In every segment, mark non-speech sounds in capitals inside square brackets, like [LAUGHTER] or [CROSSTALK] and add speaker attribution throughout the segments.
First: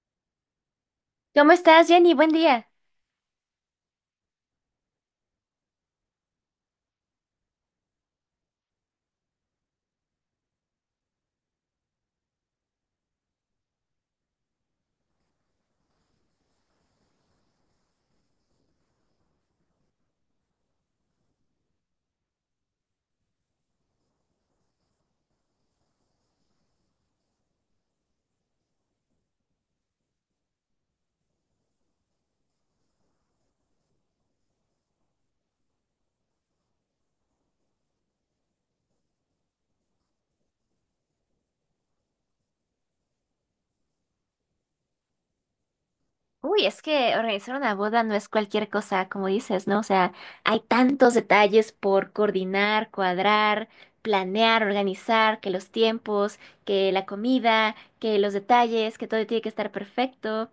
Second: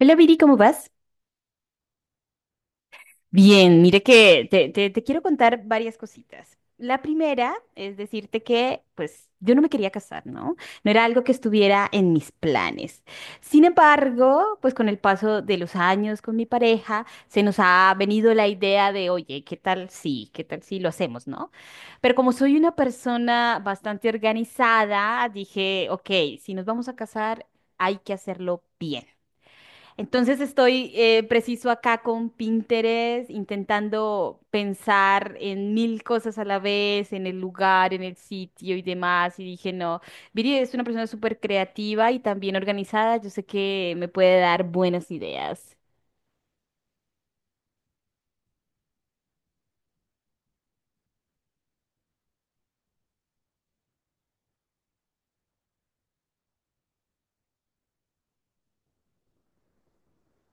Speaker 1: Hola Viri, ¿cómo vas?
Speaker 2: ¿Cómo estás, Jenny? Buen día.
Speaker 1: Bien, mire que te quiero contar varias cositas. La primera es decirte que, pues, yo no me quería casar, ¿no? No era algo que estuviera en mis planes. Sin embargo, pues con el paso de los años con mi pareja, se nos ha venido la idea de, oye, ¿qué tal si lo hacemos, ¿no? Pero como soy una persona bastante organizada, dije, ok, si nos vamos a casar, hay que hacerlo bien. Entonces estoy preciso acá con Pinterest, intentando pensar en mil cosas a la vez, en el lugar, en el sitio y demás. Y dije, no, Viri es una persona súper creativa y también organizada. Yo sé que me puede dar buenas ideas.
Speaker 2: Uy, es que organizar una boda no es cualquier cosa, como dices, ¿no? O sea, hay tantos detalles por coordinar, cuadrar, planear, organizar, que los tiempos, que la comida, que los detalles, que todo tiene que estar perfecto.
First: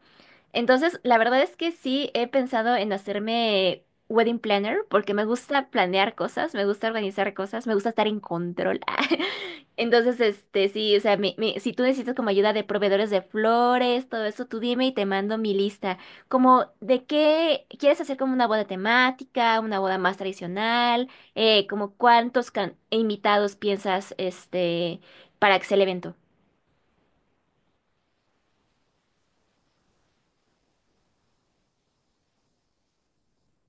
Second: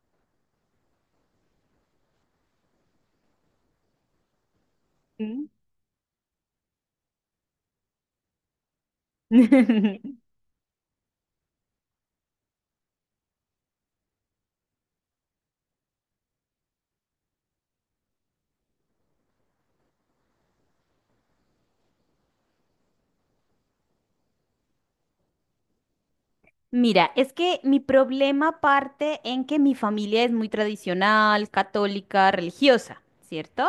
Speaker 2: Entonces, la verdad es que sí he pensado en hacerme wedding planner porque me
Speaker 1: ¿Mm?
Speaker 2: gusta planear cosas, me gusta organizar cosas, me gusta estar en control. [LAUGHS] Entonces,
Speaker 1: [LAUGHS]
Speaker 2: sí, o sea, si tú necesitas como ayuda de proveedores de flores, todo eso, tú dime y te mando mi lista. Como de qué quieres hacer como una boda temática, una boda más tradicional, como cuántos invitados piensas, para que sea el evento.
Speaker 1: Mira, es que mi problema parte en que mi familia es muy tradicional, católica, religiosa, ¿cierto?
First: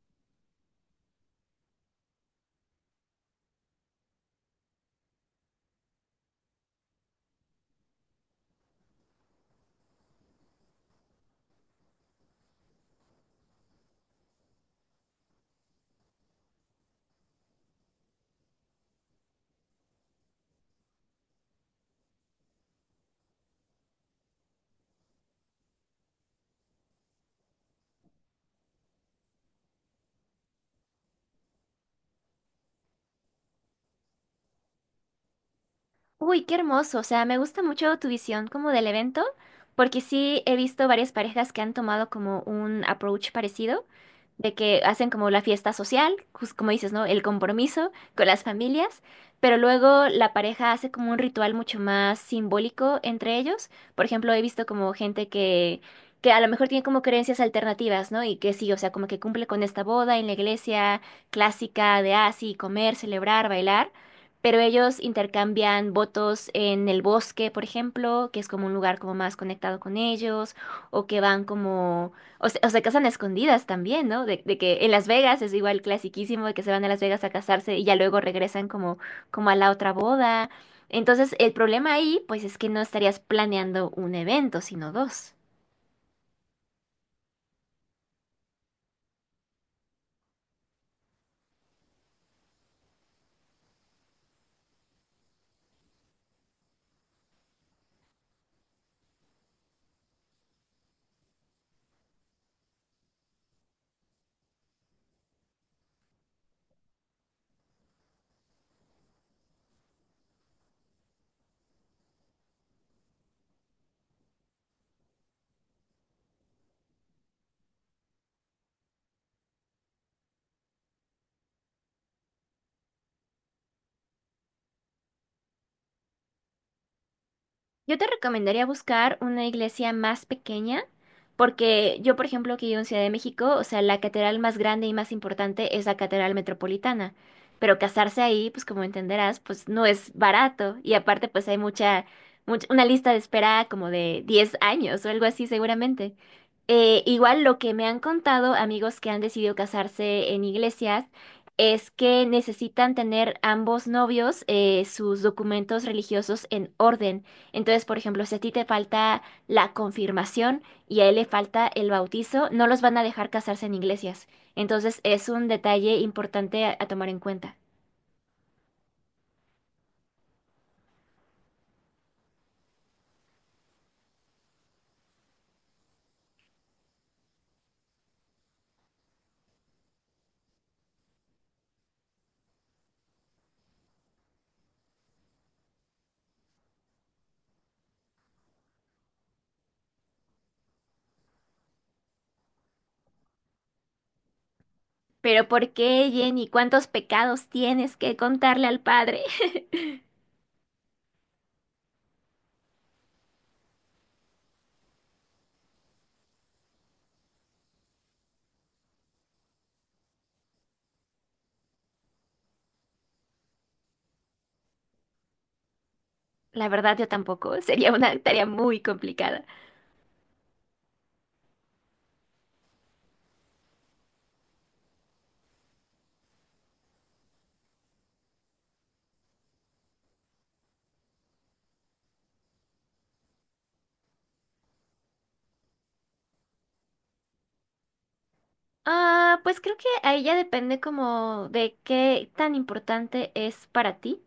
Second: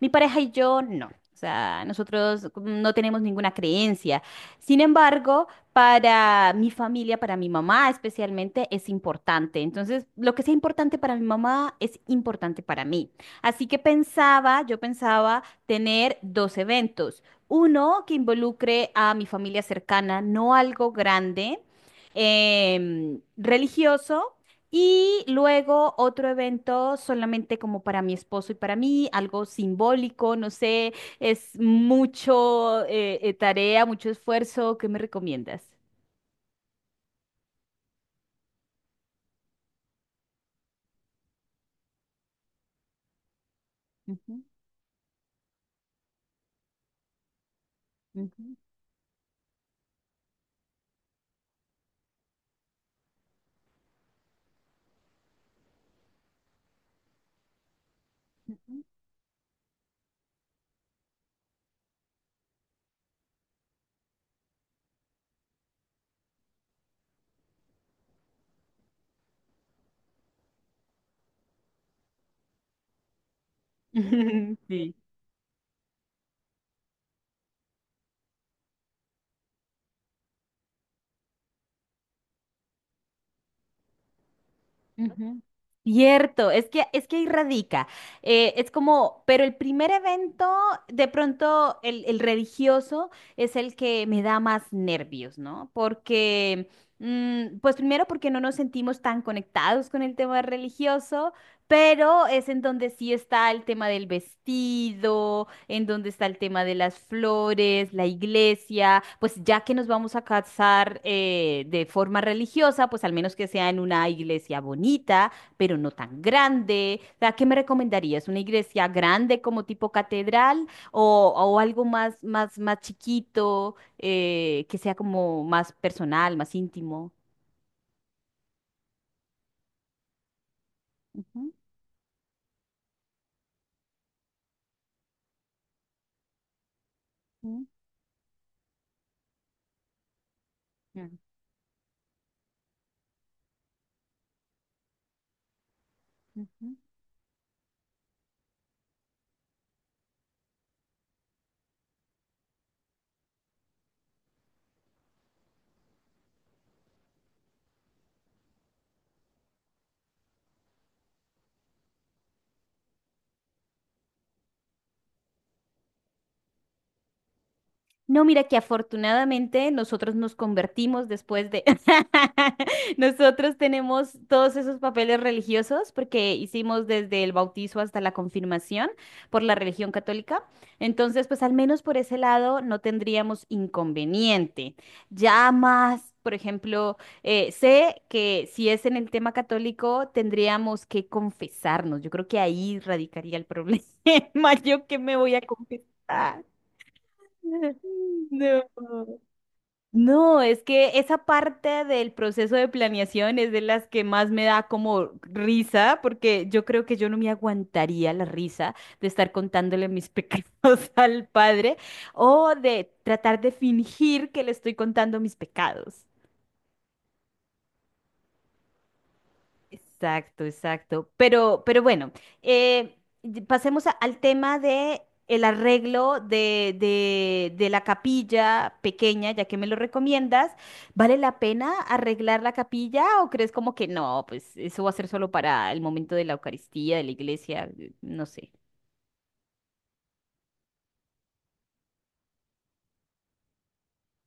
Speaker 1: Mi pareja y yo no. O sea, nosotros no tenemos ninguna creencia. Sin embargo, para mi familia, para mi mamá especialmente, es importante. Entonces, lo que sea importante para mi mamá es importante para mí. Así que pensaba, yo pensaba tener dos eventos. Uno que involucre a mi familia cercana, no algo grande religioso, y luego otro evento solamente como para mi esposo y para mí, algo simbólico, no sé, es mucho tarea, mucho esfuerzo. ¿Qué me recomiendas?
Speaker 2: Uy, qué hermoso. O sea, me gusta mucho tu visión como del evento, porque sí he visto varias parejas que han tomado como un approach parecido,
Speaker 1: Ujú,
Speaker 2: de que hacen como la fiesta social, como dices, ¿no? El compromiso con las
Speaker 1: ujú,
Speaker 2: familias, pero luego la pareja hace como un ritual mucho más simbólico entre ellos. Por ejemplo, he visto como gente que a lo mejor tiene como creencias alternativas, ¿no? Y que sí, o
Speaker 1: ujú.
Speaker 2: sea, como que cumple con esta boda en la iglesia clásica de así, comer, celebrar, bailar, pero ellos intercambian votos en el bosque, por ejemplo, que es como un lugar como más conectado con ellos, o que van como, o se casan a escondidas también, ¿no? De
Speaker 1: [LAUGHS]
Speaker 2: que en
Speaker 1: Sí.
Speaker 2: Las Vegas es igual clasiquísimo de que se van a Las Vegas a casarse y ya luego regresan como, como a la otra boda. Entonces, el problema ahí, pues es que no estarías planeando un evento, sino dos.
Speaker 1: Ujú. Cierto, es que ahí radica. Es como, pero el primer evento, de pronto el religioso es el que me da más nervios, ¿no? Porque, mm, pues primero porque no nos sentimos tan conectados con el tema religioso, pero es en donde sí está el tema del vestido, en donde está el tema de las flores, la iglesia, pues ya que nos vamos a casar de forma religiosa, pues al menos que sea en una iglesia bonita, pero no tan grande. O sea, ¿qué me recomendarías? ¿Una iglesia grande como tipo catedral o algo más chiquito, que sea como más personal, más íntimo?
Speaker 2: Yo te recomendaría buscar una iglesia más pequeña,
Speaker 1: Ujú,
Speaker 2: porque yo, por ejemplo, que vivo en Ciudad de México, o sea, la catedral más grande y más importante es la Catedral Metropolitana.
Speaker 1: ujú,
Speaker 2: Pero casarse ahí, pues como entenderás, pues no es barato. Y
Speaker 1: ujú.
Speaker 2: aparte, pues hay una lista de espera como de 10 años o algo así seguramente.
Speaker 1: Ujú.
Speaker 2: Igual lo que me han contado amigos que han decidido casarse en iglesias es que necesitan tener ambos novios sus documentos religiosos en orden. Entonces, por ejemplo, si a ti te falta la confirmación y a él le falta el bautizo, no los van a dejar casarse en iglesias. Entonces, es un detalle importante a tomar en cuenta.
Speaker 1: No, mira que afortunadamente nosotros nos convertimos después de... [LAUGHS] Nosotros tenemos todos esos papeles religiosos porque hicimos desde el bautizo hasta la confirmación por la religión católica. Entonces, pues al menos por ese lado no tendríamos inconveniente. Ya más, por ejemplo, sé que si es en el tema católico, tendríamos que confesarnos. Yo creo que ahí radicaría el problema. [LAUGHS] ¿Yo que me voy a
Speaker 2: Pero ¿por qué,
Speaker 1: confesar?
Speaker 2: Jenny? ¿Cuántos pecados tienes que contarle
Speaker 1: No.
Speaker 2: al padre? [LAUGHS]
Speaker 1: No, es que esa parte del proceso de planeación es de las que más me da como risa, porque yo creo que yo no me aguantaría la risa de estar contándole mis pecados [LAUGHS] al padre o de tratar de fingir que le estoy contando mis pecados.
Speaker 2: La verdad, yo tampoco. Sería una tarea muy complicada.
Speaker 1: Exacto, exacto. Pero bueno, eh, y pasemos al tema de el arreglo de la capilla pequeña, ya que me lo recomiendas. ¿Vale la pena arreglar la capilla o crees como que no? Pues eso va a ser solo para el momento de la Eucaristía, de la iglesia, no sé.
Speaker 2: Ah, pues creo que ahí ya depende como de qué tan importante es para ti.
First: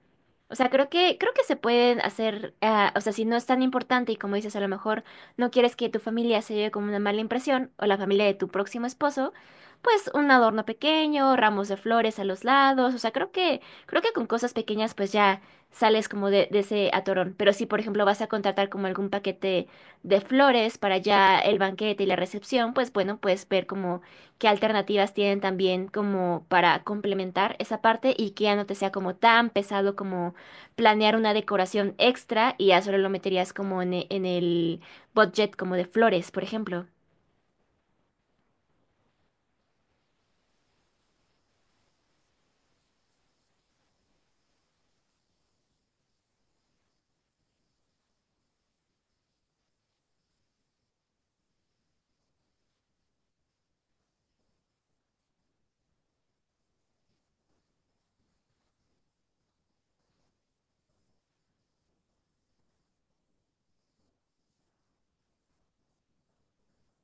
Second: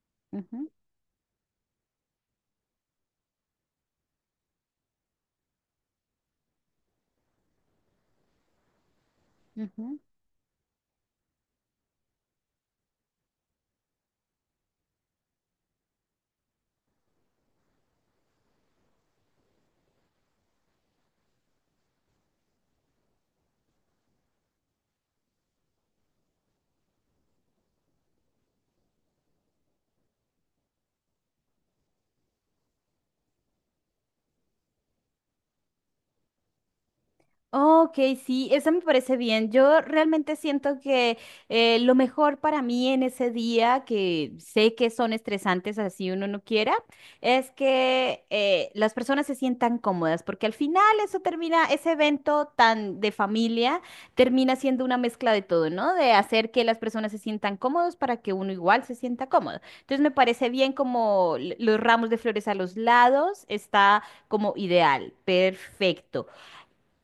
Speaker 2: O sea,
Speaker 1: Ujú,
Speaker 2: creo que se pueden hacer, ah, o sea, si no es tan importante y como dices, a lo mejor no quieres que tu familia se lleve como una mala impresión o la familia de tu próximo esposo,
Speaker 1: ujú.
Speaker 2: pues un adorno pequeño, ramos de flores a los lados, o sea, creo que con cosas pequeñas pues ya sales como de ese atorón. Pero si, por ejemplo, vas a contratar como algún paquete de flores para ya el banquete y la recepción, pues bueno, puedes ver como qué alternativas tienen también como para complementar esa parte y que ya no te sea como tan pesado como planear una decoración extra y ya solo lo meterías como en, en el budget como de flores, por ejemplo.
Speaker 1: Ok, sí, eso me parece bien. Yo realmente siento que lo mejor para mí en ese día, que sé que son estresantes así uno no quiera, es que las personas se sientan cómodas, porque al final eso termina, ese evento tan de familia termina siendo una mezcla de todo, ¿no? De hacer que las personas se sientan cómodos para que uno igual se sienta cómodo. Entonces me parece bien como los ramos de flores a los lados, está como ideal, perfecto.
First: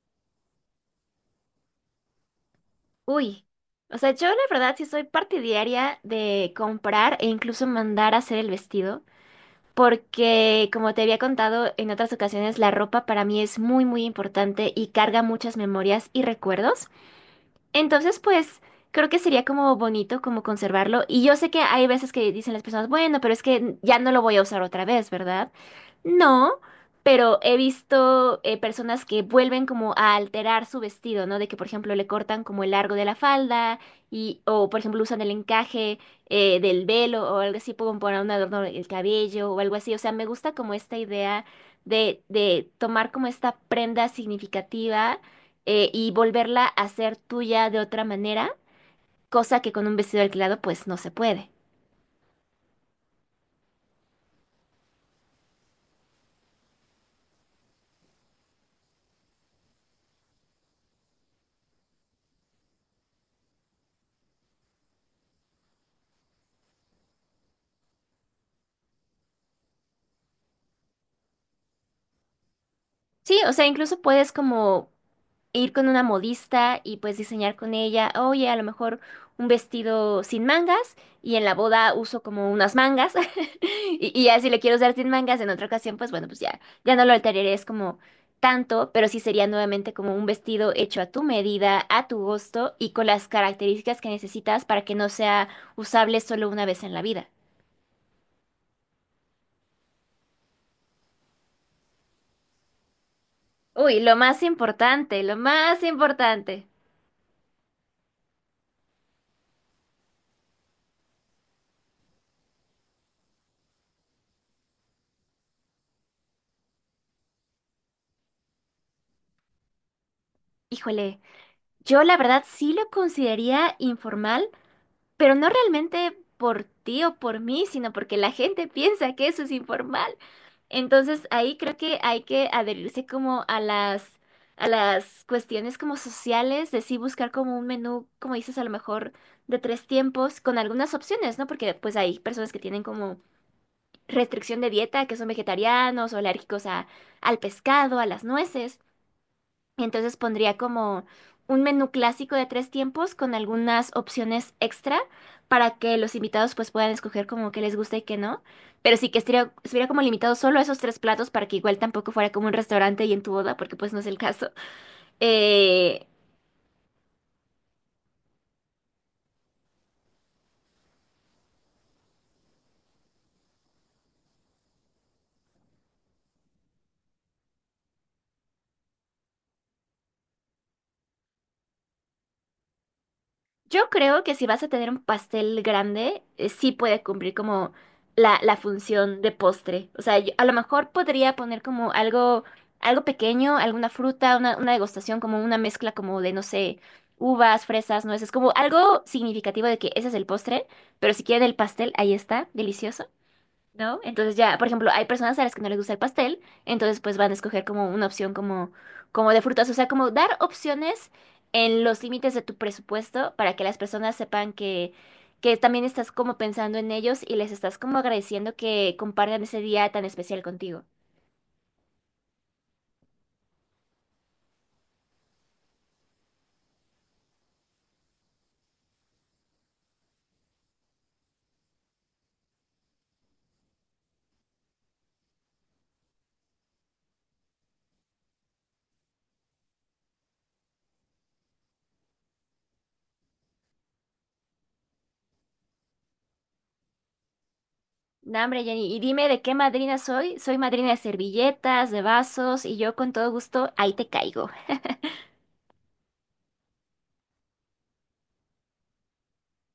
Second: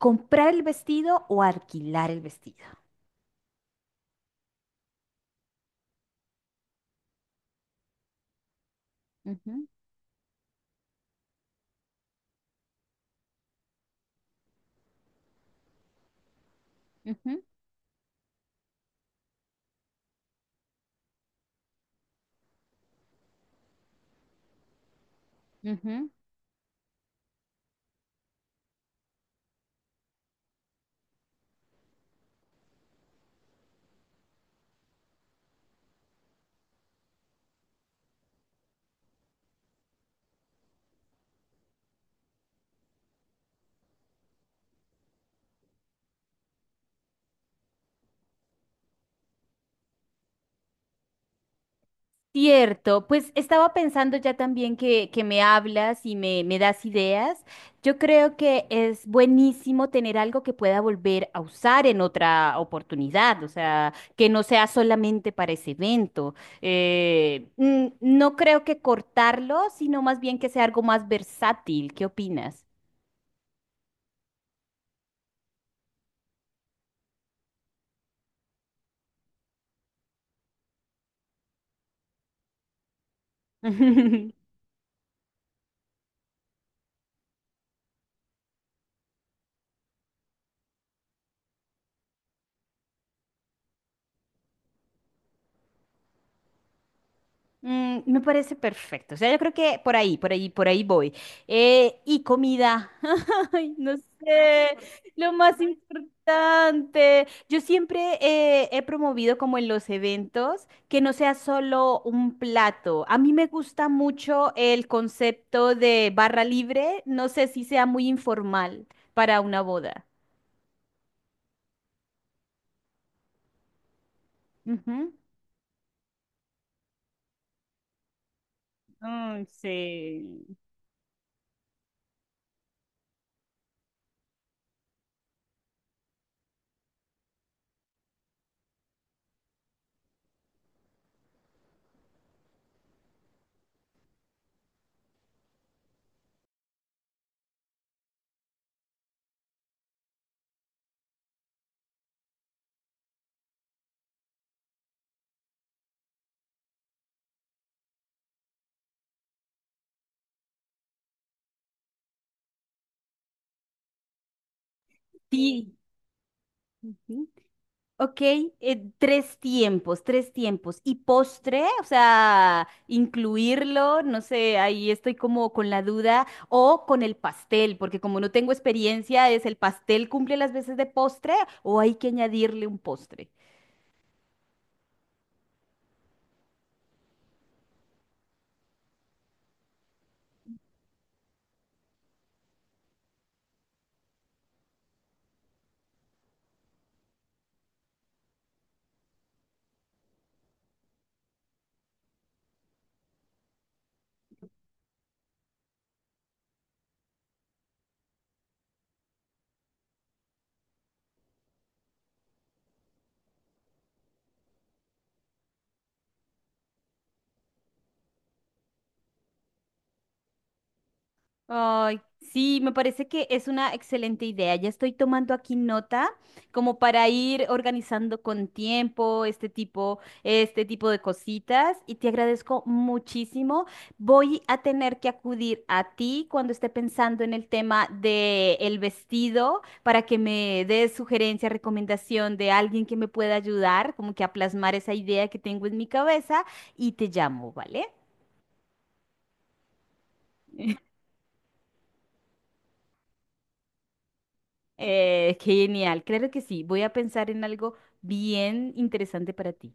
Speaker 1: ¿Comprar el vestido o alquilar el vestido?
Speaker 2: Uy, o sea, yo la verdad sí soy partidaria de comprar e incluso mandar a hacer el vestido.
Speaker 1: Ujú,
Speaker 2: Porque, como te había contado en otras ocasiones, la ropa para mí es muy, muy importante y carga muchas memorias y recuerdos.
Speaker 1: ujú,
Speaker 2: Entonces, pues creo que sería como bonito como conservarlo. Y yo sé que hay veces que dicen las personas, bueno, pero es que ya no lo voy a usar otra vez, ¿verdad?
Speaker 1: ujú.
Speaker 2: No, pero he visto personas que vuelven como a alterar su vestido, ¿no? De que, por ejemplo, le cortan como el largo de la falda y, o, por ejemplo, usan el encaje del velo o algo así, pueden poner un adorno en el cabello o algo así. O sea, me gusta como esta idea de tomar como esta prenda significativa y volverla a ser tuya de otra manera, cosa que con un vestido alquilado pues no se puede.
Speaker 1: Cierto, pues estaba pensando ya también que me hablas y me das ideas. Yo creo que es buenísimo tener algo que pueda volver a usar en otra oportunidad, o sea, que no sea solamente para ese evento. Mm, no creo que cortarlo, sino más bien que sea algo más versátil. ¿Qué opinas?
Speaker 2: Sí, o sea, incluso puedes como ir con una modista y pues diseñar con ella, oye, a lo mejor un vestido sin mangas y en la boda uso como unas mangas [LAUGHS] y ya
Speaker 1: [LAUGHS]
Speaker 2: si le quiero usar sin mangas en otra ocasión, pues bueno, pues ya no lo alteraré, es como tanto, pero sí sería nuevamente como un vestido hecho a tu medida, a tu gusto y con las características que necesitas para que no sea usable solo una vez en la vida.
Speaker 1: Mm, me parece perfecto. O sea, yo creo que por ahí voy. Y comida. [LAUGHS] Ay, no
Speaker 2: Uy, lo más
Speaker 1: sé,
Speaker 2: importante,
Speaker 1: lo
Speaker 2: lo
Speaker 1: más
Speaker 2: más importante.
Speaker 1: importante. Yo siempre he promovido como en los eventos que no sea solo un plato. A mí me gusta mucho el concepto de barra libre. No sé si sea muy informal para una boda.
Speaker 2: Híjole, yo la verdad sí lo consideraría informal.
Speaker 1: Ujú.
Speaker 2: Pero no realmente por ti o por mí, sino porque la gente piensa que
Speaker 1: Ay,
Speaker 2: eso es informal.
Speaker 1: sí.
Speaker 2: Entonces ahí creo que hay que adherirse como a a las cuestiones como sociales, de sí buscar como un menú, como dices, a lo mejor de tres tiempos, con algunas opciones, ¿no? Porque pues hay personas que tienen como restricción de dieta, que son vegetarianos o alérgicos al pescado, a las nueces. Entonces pondría como un menú clásico de tres tiempos con algunas opciones extra para que los invitados pues puedan escoger como que les gusta y que no. Pero sí que estuviera como limitado solo a esos tres platos para que igual tampoco fuera como un restaurante y en tu boda, porque pues no es el caso.
Speaker 1: Sí.
Speaker 2: Eh,
Speaker 1: Ujú. Ok, tres tiempos. ¿Y postre? O sea, incluirlo, no sé, ahí estoy como con la duda. O con el pastel, porque como no tengo experiencia, ¿es el pastel cumple las veces de postre o hay que añadirle un postre?
Speaker 2: Yo creo que si vas a tener un pastel grande, sí puede cumplir como la función de postre. O sea, yo a lo mejor podría poner como algo pequeño, alguna fruta, una degustación, como una mezcla como de, no sé, uvas, fresas, nueces, como algo significativo de que ese es el postre, pero si quieren el pastel, ahí está, delicioso. ¿No? Entonces ya, por ejemplo, hay personas a las que no les gusta el pastel, entonces pues van a escoger como una opción como de frutas, o sea, como dar opciones en los límites de tu presupuesto para que las personas sepan que también estás como pensando en ellos y les estás como agradeciendo que compartan ese día tan especial contigo.
Speaker 1: Ay, sí, me parece que es una excelente idea. Ya estoy tomando aquí nota como para ir organizando con tiempo este tipo de cositas y te agradezco muchísimo. Voy a tener que acudir a ti cuando esté pensando en el tema de el vestido para que me des sugerencia, recomendación de alguien que me pueda ayudar, como que a plasmar esa idea que tengo en mi cabeza y te llamo, ¿vale?
Speaker 2: No, hombre, Jenny, y dime de qué madrina soy. Soy madrina de servilletas, de vasos, y yo con todo gusto ahí te caigo.
Speaker 1: Genial, claro que sí. Voy a pensar en algo bien interesante para ti.